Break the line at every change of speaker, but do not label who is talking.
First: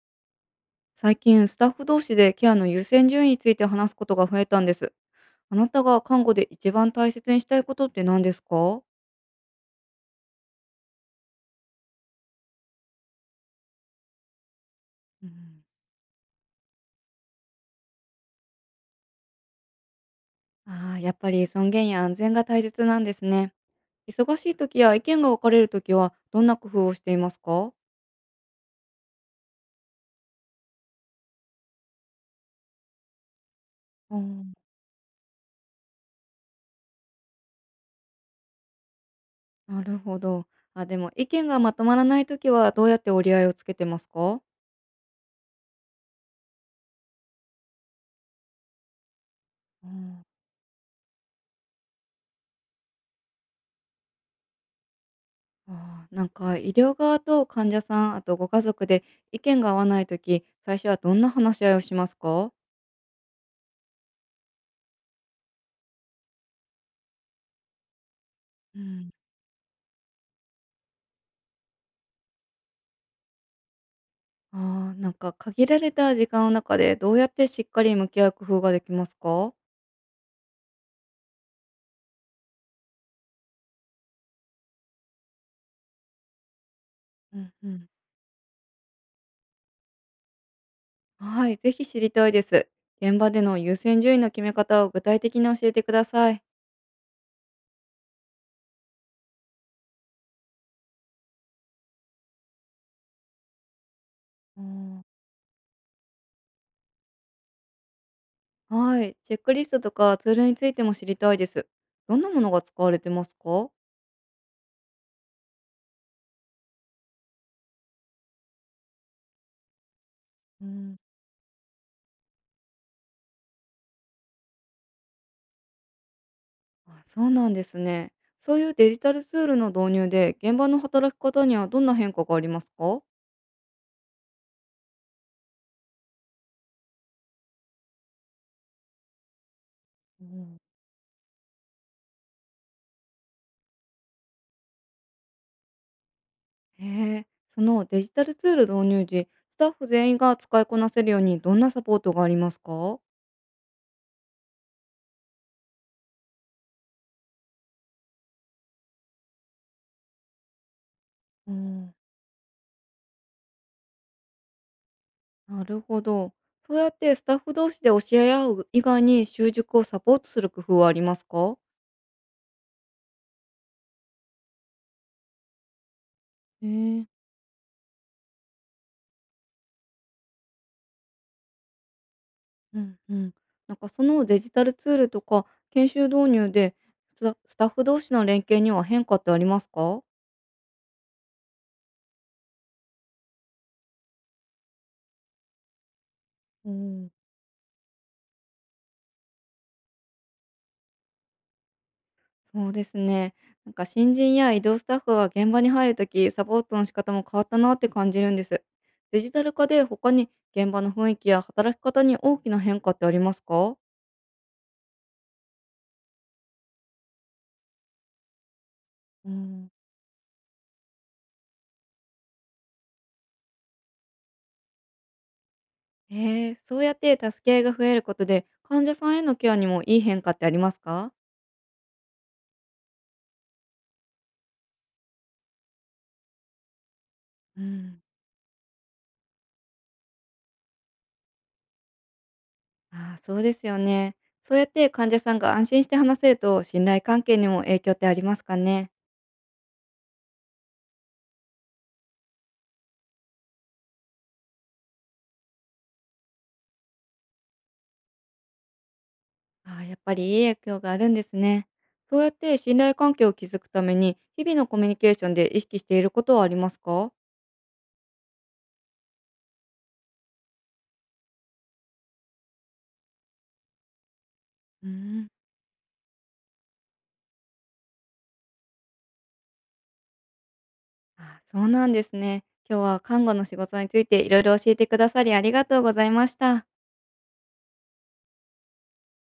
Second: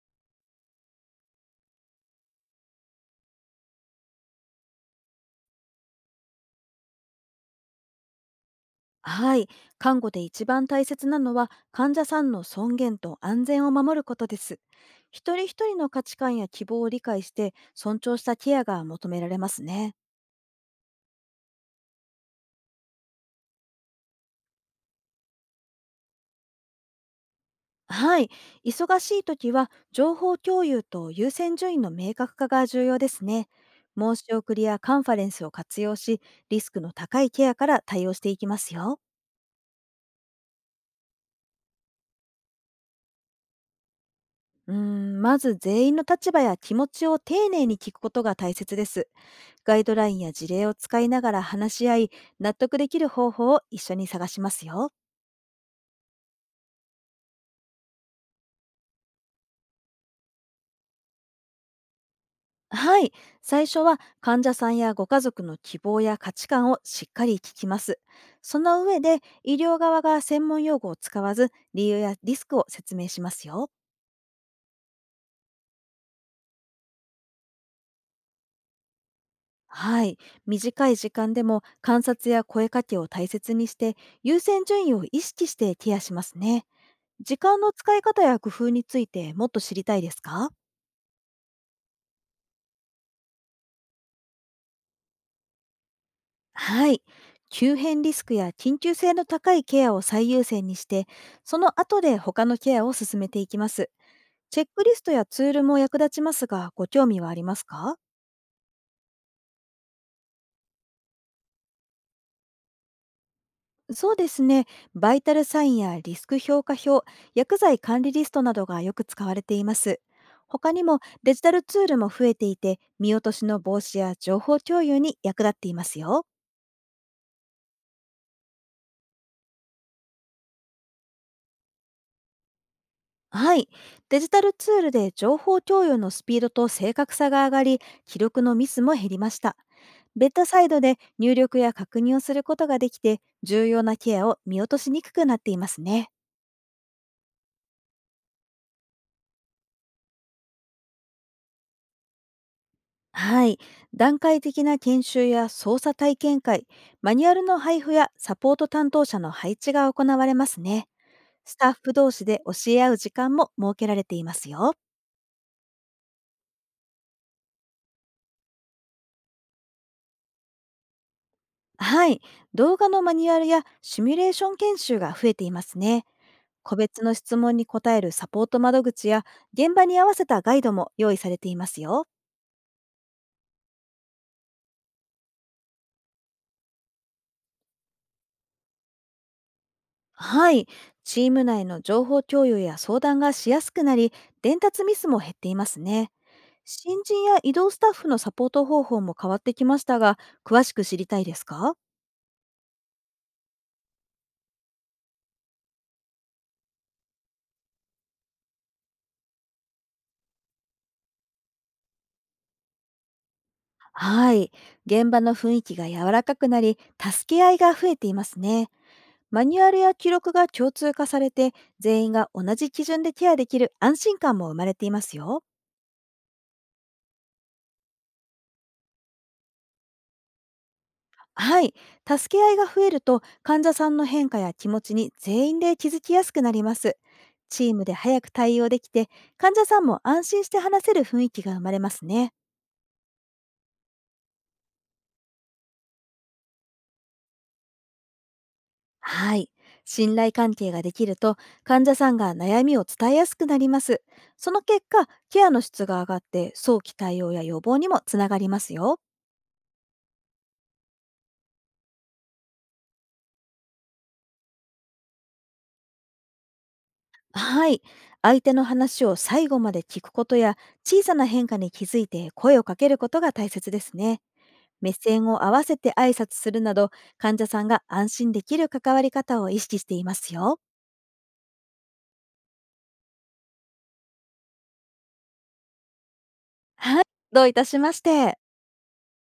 最近スタッフ同士でケアの優先順位について話すことが増えたんです。あなたが看護で一番大切にしたいことって何ですか？
はい。看護で一番大切なのは、患者さんの尊厳と安全を守ることです。
う
一人一
ん、
人の価値観や希望を理解して、尊重したケアが求められますね。
ああ、やっぱり尊厳や安全が大切なんですね。忙しい時や意見が分かれる時はどんな工夫をしていますか？
はい。忙しい時は、情報共有と優先順位の明確化が重要ですね。
あ
申
ー。
し送りやカンファレンスを活用し、リスクの高いケアから対応していきますよ。
なるほど。あ、でも意見がまとまらない時はどうやって折り合いをつけてますか？
うーん、まず全員の立場や気持ちを丁寧に聞くことが大切です。ガイ
う
ドライン
ん。
や事例を使いながら話し合い、納得できる方法を一緒に探しますよ。
あー、医療側と患者さん、あとご家族で意見が合わない時、最初はどんな話し合いをしますか？
はい。最初は、患者さんやご家族の希望や価値観をしっかり聞きます。そ
う
の上
ん。
で、医療側が専門用語を使わず理由やリスクを説明しますよ。
ああ、限られた時間の中でどうやってしっかり向き合う工夫ができますか？
はい。短い時間でも観察や声かけを大切にして、優先順位を意識してケアしますね。時
うん
間
う
の
ん。
使い方や工夫について、もっと知りたいですか？
はい、ぜひ知りたいです。現場での優先順位の決め方を具体的に教えてください。
はい。急変リスクや緊急性の高いケアを最優先にして、その後で他のケアを進めていきます。
う
チェックリス
ん、
トやツールも役立ちますが、ご興味はありますか？
はい、チェックリストとかツールについても知りたいです。どんなものが使われてますか？
そうですね。バイタルサインやリスク評価表、薬剤管理リストなどがよく使われています。
う
他に
ん。
もデジタルツールも増えていて、見落としの防止や情報共有に役立っていますよ。
あ、そうなんですね。そういうデジタルツールの導入で現場の働き方にはどんな変化がありますか？
はい。デジタルツールで情報共有のスピードと正確さが上がり、記録のミスも減りました。ベッドサイドで入力や確認をすることができて、重要なケアを見落としにくくなっていますね。
へえ、そのデジタルツール導入時、スタッフ全員が使いこなせるようにどんなサポートがありますか？
はい。段階的な研修や操作体験会、マニュアルの配布やサポート担当者の配置が行われますね。
う
スタッフ
ん、
同士で教え合う時間も設けられていますよ。
なるほど。そうやってスタッフ同士で教え合う以外に習熟をサポートする工夫はありますか？
はい。動画のマニュアルやシミュレーション研修が増えていますね。
へえ
個別の
ー。
質問に答えるサポート窓口や、現場に合わせたガイドも用意されていますよ。
うんうん。そのデジタルツールとか研修導入で、スタッフ同士の連携には変化ってありますか？
はい。チーム内の情報共有や相談がしやすくなり、伝達ミスも減っていますね。
う
新
ん。
人や移動スタッフのサポート方法も変わってきましたが、詳しく知りたいですか？
そうですね。新人や移動スタッフは現場に入るとき、サポートの仕方も変わったなって感じるんです。デジタル化で他に現場の雰囲気や働き方に大きな変化ってありますか？
はい。現場の雰囲気が柔らかくなり、助け合いが増えていますね。
う
マニュ
ん、
アルや記録が共通化されて、全員が同じ基準でケアできる安心感も生まれていますよ。
へえ、そうやって助け合いが増えることで患者さんへのケアにもいい変化ってありますか？
はい。助け合いが増えると、患者さんの変化や気持ちに全員で気づきやすくなります。
う
チームで
ん、
早く対応できて、患者さんも安心して話せる雰囲気が生まれますね。
ああ、そうですよね。そうやって患者さんが安心して話せると信頼関係にも影響ってありますかね？
はい。信頼関係ができると、患者さんが悩みを伝えやすくなります。その結果、ケアの質が上がって、早期対応や予防にもつながりますよ。
ああ、やっぱりいい影響があるんですね。そうやって信頼関係を築くために、日々のコミュニケーションで意識していることはありますか？
はい。相手の話を最後まで聞くことや、小さな変化に気づいて声をかけることが大切ですね。
うー
目線
ん、
を合わせて挨拶するなど、患者さんが安心できる関わり方を意識していますよ。
ああ、そうなんですね。今日は看護の仕事についていろいろ教えてくださりありがとうございました。
はい、どういたしまして。